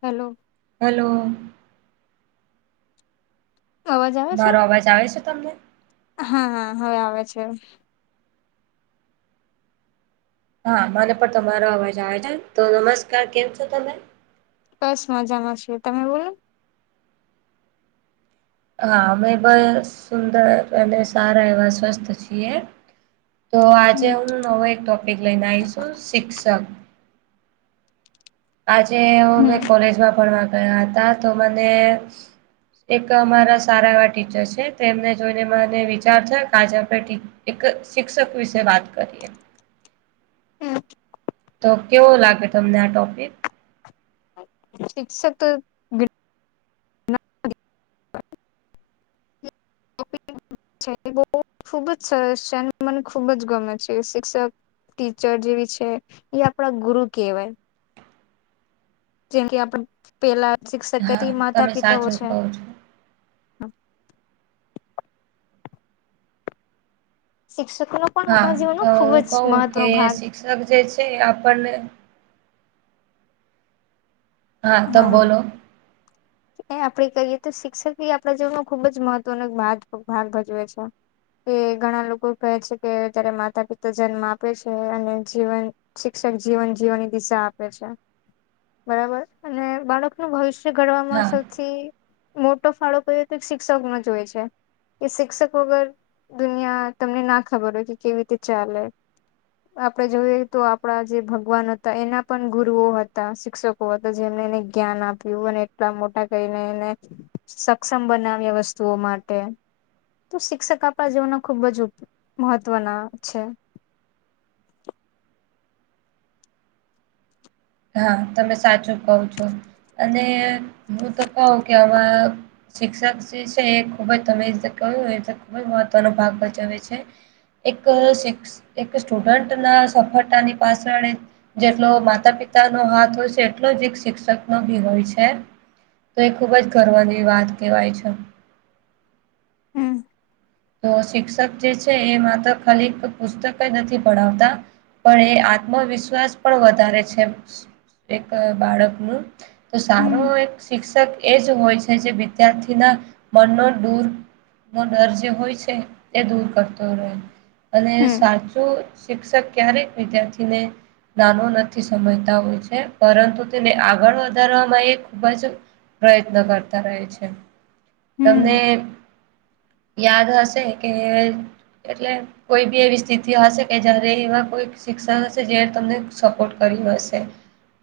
Hello hello અવાજ આવે છે મારો અવાજ આવે છે તમને હા હા હવે આવે છે હા મને પણ તમારો અવાજ આવે છે તો નમસ્કાર કેમ છો તમે બસ મજામાં છું તમે બોલો ન હા અમે પણ સુંદર અને સારા એવા સ્વસ્થ છીએ તો આજે હમ હું નવો એક ટોપિક લઈને આઈશું શિક્ષક આજે હુ હમ કોલેજમાં ભણવા ગયા હતા તો મને એક મારા સારા એવા ટીચર છે તેમને જોઈને મને વિચાર થયો કે આજ આપણે એક શિક્ષક વિશે વાત કરીએ હમ તો કેવો લાગે તમને આ ટોપિક શિક્ષક બ ખુબ જ સરસ છેને મને ખુબ જ ગમે છે એ શિક્ષક ટીચર જેવી છે એ આપણા ગુરુ કહેવાય જેમ કે આપડા પેલા હા શિક્ષકથી માતા તમે પિતાઓ સાચું છે કહો છો શિક્ષકો નો પણ હા આપણા જીવનનો તો ખુબ હું જ કહું મહત્વનો કે ભાગ શિક્ષક જે છે આપને હા તો બોલો એ આપે કહીએ તો શિક્ષક એ આપણા જીવનમાં ખૂબ જ મહત્વનો ભાગ ભજવે છે એ ઘણા લોકો કહે છે કે, જ્યારે માતા પિતા જન્મ આપે છે અને જીવન શિક્ષક જીવન જીવવાની દિશા આપે છે બરાબર અને બાળકનું ભવિષ્ય ઘડવામાં હા સૌથી મોટો ફાળો કહિએ તો એક શિક્ષક નો જો હોય છે કે શિક્ષક વગર દુનિયા તમને ના ખબર હોય કે કેવી રીતે ચાલે આપણે જોઈએ તો આપણા જે ભગવાન હતા એના પણ ગુરુઓ હતા. શિક્ષકો તો જેમને એને જ્ઞાન આપ્યું અને એટલા મોતા કઈને એને સક્ષમ બનાવ્યા વસ્તુઓ માટે તો શિક્ષક આપણા જીવનના ખુબ જ મહત્વના છે હા તમે સાચું કવ છો, અને હું તો કહું કે આમાં શિક્ષક જે છે એ ખૂબ જ, તમે રીતે કહ્યું એ રી ખૂબ જ મહત્વનો ભાગ ભજવે છે એક શૈક્ષ એક સ્ટુડન્ટ ના સફળતાની પાછળ [inaudible] જેટલો માતા પિતા નો હાથ હોય છે, એટલો જ એક શિક્ષક નો પણ હોય છે તો એ ખૂબ જ ગર્વની વાત કહેવાય છે હમ.. તો શિક્ષક જે છે એ માત્ર ખાલી પુસ્તક જ નથી પઢાવતા. પણ એ આત્મવિશ્વાસ પણ વધારે છે [inaudible] એક બાળકનું તો સારો હમ એક શિક્ષક એ જ હોય છે, જે વિદ્યાર્થીના મનનો દૂર નો ડર જે હોય છે એ દૂર કરતો રહે, અને હમ સાચું શિક્ષક ક્યારેક વિદ્યાર્થીને નાનો નથી સમજતા હોય છે પરંતુ તેને આગળ વધારવામાં એ ખૂબ જ પ્રયત્ન કરતા રહે છે. તમને હમ યાદ હશે કે, એટલે કોઈ પણ એવી સ્થિતિ હશે કે જયારે એવા કોઈ [inaudible] હશે જે તમને સપોર્ટ કરી હશે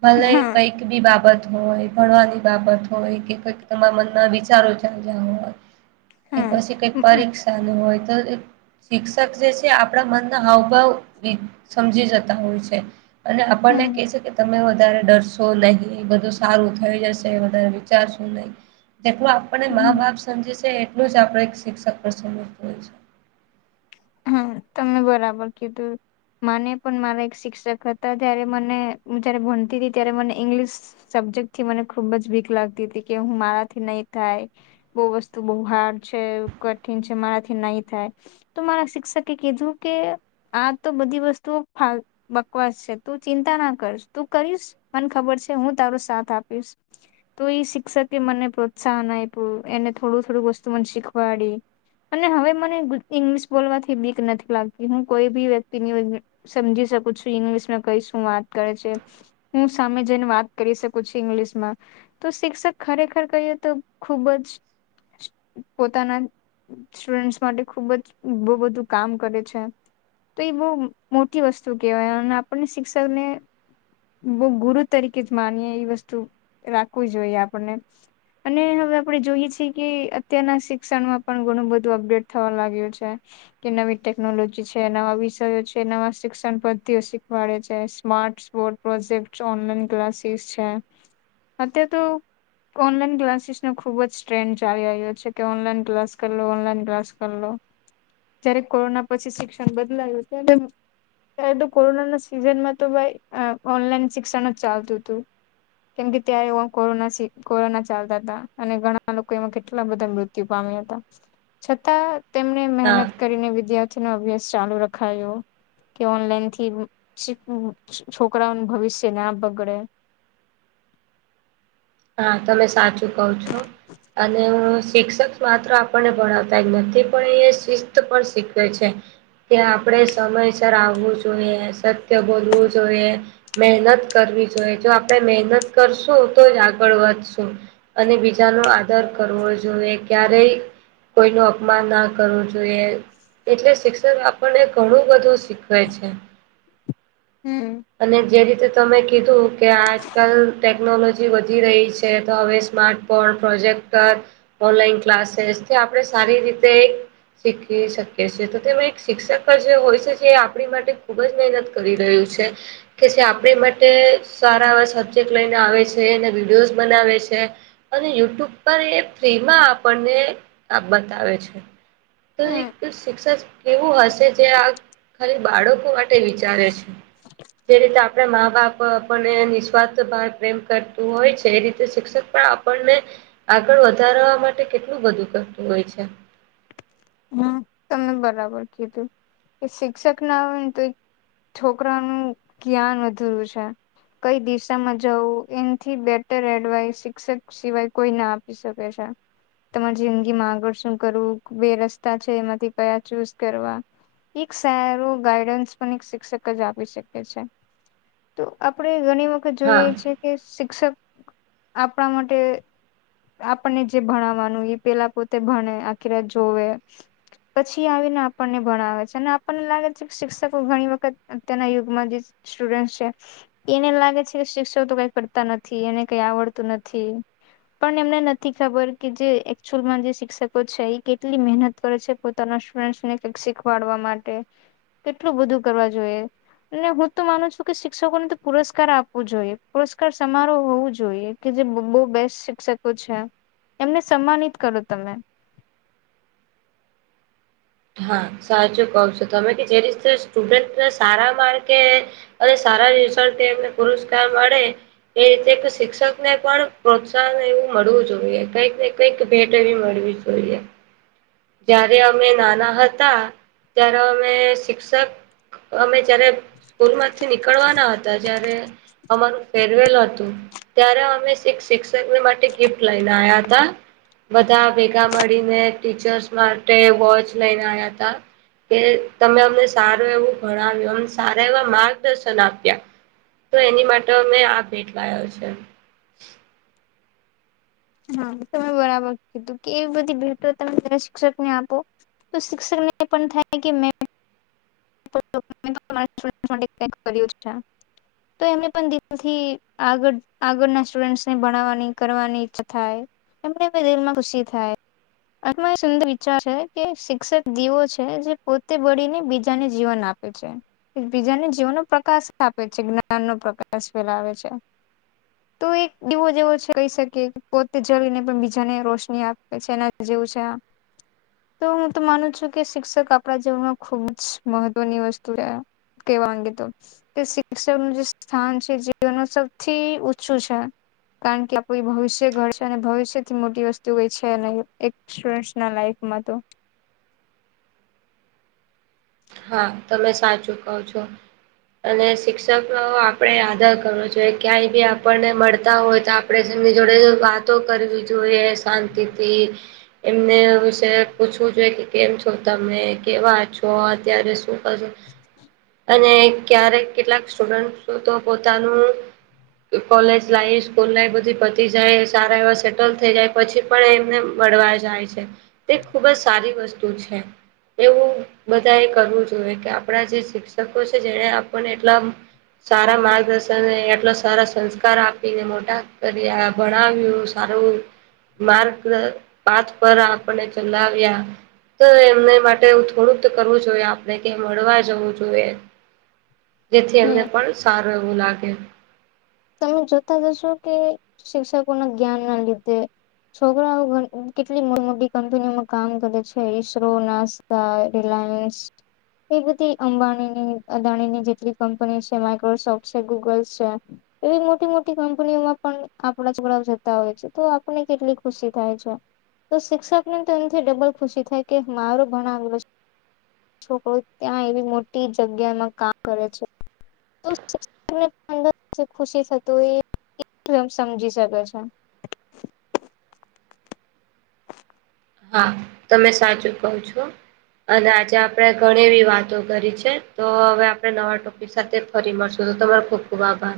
ભલે હા કઈ કઈ પણ બાબત હોય ભણવાની બાબત હોય કે કઈક તમારા મનમાં વિચારો ચાલ્યા હોય કે હા પછી કઈ પરીક્ષા નું હોય તો [inaudible] શિક્ષક જે છે આપણા મનના હાવભાવ [inaudible] સમજી જતા હોય છે અને આપણને હમ કે છે કે તમે વધારે ડરશો નહી. બધું સારું થઈ જશે. વધારે વિચારશો નહી. જેટલું આપણને મા બાપ સમજે છે એટલું જ આપણે એક શિક્ષક ને સમજતું હોય છે હમ તમને બરાબર કીધું મને પણ મારા એક શિક્ષક હતા જ્યારે મને હું જયારે ભણતી હતી ત્યારે મને ઇંગ્લિશ સબ્જેક્ટ થી મને ખુબ જ બીક લાગતી હતી કે હું મારાથી નહી થાય બહુ વસ્તુ બહુ હાર્ડ છે, કઠિન છે, મારાથી નહી થાય. તો મારા શિક્ષકે કીધું કે.. આ તો બધી વસ્તુઓ બકવાસ છે તું ચિંતા ના કરીશ તું કરીશ મને ખબર છે હું તારો સાથ આપીશ તો એ શિક્ષકે મને પ્રોત્સાહન આપ્યું એને થોડું થોડું વસ્તુ મને શીખવાડયુ- અને હવે મને ઈંગ્લિશ બોલવાથી બીક નથી લાગતી હું કોઈ બી વ્યક્તિની- સમજી શકું છું ઇંગ્લિશમાં કઈ શું વાત કરે છે. હું સામે જઈને વાત કરી શકું છું ઇંગ્લિશમાં તો શિક્ષક ખરેખર કહીએ તો ખુબ જ પોતાના સ્ટુડન્ટસ માટે ખુબ જ બહુ બધું કામ કરે છે તો એ બહુ મોટી વસ્તુ કહેવાય અને આપણને શિક્ષકને બ ગુરુ તરીકે જ માનીએ એ વસ્તુ રાખવી જોઈએ આપણને- અને હવે આપણે જોઈએ છીએ કે અત્યારના શિક્ષણમાં પણ ઘણું બધું અપડેટ થવા લાગ્યું છે. કે નવી ટેકનોલોજી છે નવા વિષયો છે. નવા શિક્ષણ પદ્ધતિઓ શીખવાડે છે સ્માર્ટ- પ્રોજેક્ટ ઓનલાઈન ક્લાસીસ છે અત તો- ઓનલાઈન ક્લાસીસ નો ખૂબ જ સ્રેન્ડ ચાલી રહ્યો છે કે ઓનલાઈન ક્લાસ કર લો ઓનલાઈન ક્લાસ કર લો- જયારે કોરોના પછી શિક્ષણ બદલાયું ત્યારે- ત્યારે તો કોરોનાના સિઝનમાં તો ભાઈ ઓનલાઈન શિક્ષણ જ ચાલતું હતું. કેમ કે ત્યારે એ કોરો કોરોના ચાલતા હતા અને ઘણા લોકો એમાં કેટલા બધા મૃત્યુ- પામ્યા હતા છતાં તેમને હા મહેનત- કરીને વિદ્યાર્થી નો અભ્યાસ ચાલુ રખાયો- કે ઓનલાઈન થી છોકરાઓનું ભવિષ્ય ના બગડે- હા તમે સાચું કવ છો અને હું શિક્ષક? માત્ર આપણને ભણાવતા નથી પણ એ શિસ્ત પણ શીખવે છે. કે આપણે સમયસર આવવું જોઈએ સત્ય બોલવું જોઈએ- મહેનત કરવી જોઈએ જો આપણે મહેનત કરશું તો જ- ળ વધશું અને બીજા ન આદર કરવો જોઈએ ક્યારેય- કોઈ ન અપમાન ના કરવું જોઈએ- એટલે શિક્ષક આપણને ઘણું બધું શીખવે છે. હમ અને જે રીતે તમે કીધું કે આજકાલ ટેકનોલોજી વધી રહી છે તો હવે સ્માર્ટ- પ્રોજેક્ટ ઓનલાન ક્લાસ આપણે સારી રીતે- શીખી શકીએ છેએ તો તેમાં એક શિક્ષક જે હોય છે જે આપણી માટે ખૂબ જ મહેનત કરી રહ્યું છે. કે જે આપણે માટે સારા એવા સબ્જેક્ટ લઈને આવે છે એને વિડીયોઝ બનાવે છે. અને યુટ્યુબ પર એ ફ્રીમાં આપણને બતાવે છે. તો એક હમ શિક્ષક કેવું હશે જે આ. ખાલી બાળકો માટે વિચારે છે. જે રીતે આપણે મા બાપ આપણને નિસ્વાર્થ ભ પ્રેમ કરતું હોય છે એ રીતે શિક્ષક પણ- આપણને આગળ વધારવા માટે કેટલું બધું કરતું હોય છે. હમ તમે બરાબર કીધું એ શિક્ષક ના હોય ને તો. છોકરા નું જ્ઞાન અધૂરું છે. કઈ દિશામાં જવું એથી બેટર એડવાઈસ શિક્ષક સિવાય કોઈ ના આપી શકે છે. તમારી જિંદગી માં આગળ શું કરવું બે રસ્તા છે એમાંથી કયા ચૂઝ કરવા- એક સારું ગાઈડન્સ પણ એક શિક્ષક જ આપ શકે છે. તો આપણેે ઘણી વખત જોઈએ હા છેએ કે શિક્ષક આપણા માટે- આપણને જે ભણાવવાનું એ પેલા પોતે ભણે આખી રાત જોવે- [inaudible] પછી આવીને આપણને ભણાવે છે અને આપણને લાગે છે કે શિક્ષકો ઘણી વખત અત્યના યુગમાં જે- સ્ટુડન્ટ છે. એને એમ લાગે છે કે શિક્ષકો તો કઈ કરતા નથી એને કઈ આવડતું નથી. પણ એમને નથી ખબર કે જે એકચુઅલમાં જે શિક્ષકો છે એ કેટલી મહેનત. કરે છે પોતાના સ્ટડને કક શીખવાડવા માટે કેટલું બધું કરવા જોઈએ. અને હું તો માનું છું કે શિક્ષકોને તો પુરસ્કાર આપવો જોઈએ પુરસ્કાર સમારોહ હોવું જોઈએ. કે જે બહુ બેસ્ટ શિક્ષકો છે એમને સન્માનિત કરો તમે- હા સાચું કવ છો તમે કે જે રીતે સ્ટુડન્ટને સારા માર્કે- અને સારા રઝ એમને પુરસ્કાર મળે એ રીતે શિક્ષક ને પણ પ્રોત્સાહન એવું મળવું જોઈએ કઈક- કક ભેટ એવી મળવી જોઈએ જ્યારે અમે નાના- હતા ત્યારે અમે શિક્ષક- અમે જયારે સ્કૂલમાંથી નીકળવાના હતા જ્યારે અમારું ફેરવેલ હતું ત્યારે અમે શિક્ષકની માટે ગિફ્ટ લઈને આવ્યા હતા બધા ભેગા મળીને ટીચર્સ માટે વોચ લઈને આવ્યા હતા કે તમે અમને સારું એવું ભણાવ્યું અમ સારા એવા માર્ગદર્શન આપ્યા તો એની માટે અમે આ ભેટ લ્યો છે હા તમે બરાબર કીધું કે એવી બધી ભેટો તમેરા શિક્ષકને આપો તો શિક્ષકને એ પણ થાય કે મે માટે તો એમને પણ દિલથી આગળ આગળના સ્ટુડન્ટસને ભણવાની કરવાની ઈચછા થાય એમને દિલ માં ખુશી થાય આમાં સુંદર વિચાર છે કે શિક્ષક દીવો છે જે પોતે બળીને બીજ બજાને જીવન આપે છે બીજાને જીવનો પ્રકાશ આપે છે જ્ઞાન નો પ્રકાશ ફેલાવે છે હ તો એક દિવો જેવો છે કહી શકીએ પોતે જળને પણ બીજાને રોશની આપે છે એના જેવું છે આ હ તો હું તો માનું છું કે શિક્ષક આપણા જીવનમાં ખુબ જ મહત્વની વસ્તુ રહ કેવાગે તો કે શિક્ષણનુંું જે સ્થાન છે જીવન સૌથી છું છે કારણ કે આપું ભવિષ્ય ઘડ છે અને ભવિષ્યથી મોટી વસ્તુ કઈ છે ન એક સ્ટુડ ના લાઈફમાં તો હા તમે સાચું કો છો અને શિક્ષકો આપડણે આદર કરવો જોઈએ ક્યાંય બી આપણને મળતા હોય તો આપસંગ જોડે વાતો કરવી જોઈએ શાંતિથી એમને વિશે પૂછવું જોઈએ કે કેમ છો તમે કેવા છો ત્યારે શું કર અને ક્યારેક કેટલાક સ્ટુડન્ટ તો પોતાનું કોલેજ લાઈફ સ્કૂલ લાઈફ બધી પતી જાય સારા એવા સેટલ થઈ જાય પછી પણ એમને મળળવા જાય છે તે ખુબ જ સારી વસ્તુ છે એવું બ એ કરવું જોઈએ કે આપણા જે શિક્ષકો છે જેને આપણને એટલા સારા માર્ગદર્શન એટલો સારા સંસ્કાર આપીને મોટા કર ભણાવ્યું સારું માર્ક પાચ પર આપને ચલાવ્યા તો એમને માટેું થોડુંક કરવું જોઈએ આપણે કે મળવા જવું જોઈએ જેથી એમને હમ પણ સારવું લાગ તમે જોતા જશો કે શિક્ષકો ના જ્ઞાન ના લીધે છોકરાઓ કેટલી મોટી મોટી કંપનીઓમાં કામ કરે છે ઈસરો ના ત રિલાયન્સ એ બધી અંબાણી ની અદાણી ની જેટલી કંપની છે માઇક્રોસોફ્ટ છે ગૂગલ છે એવી મોટી મોટી કંપનીઓમાં પણ આપણા છકડાઓ જતા હોય છે તો આપને કેટલી ખુશી થાય છે તો શિક્ષક ને તો એથી ડબલ ખુશી થાય કે મારો ઘણાલો છે છોકરો ત્યાં એવી મોટી જગ્યામાં કામ કરે છે ર ખુશી થત હોમ સમજી શકે છે હા તમે સાચું કો છો. અને આજે આપણેે ઘણી એવી વાતો કરી છે તો હવે આપડણે નવા ટોપ સાથે ફરી મળશો તો તમારો ખુબ ખુબ આભાર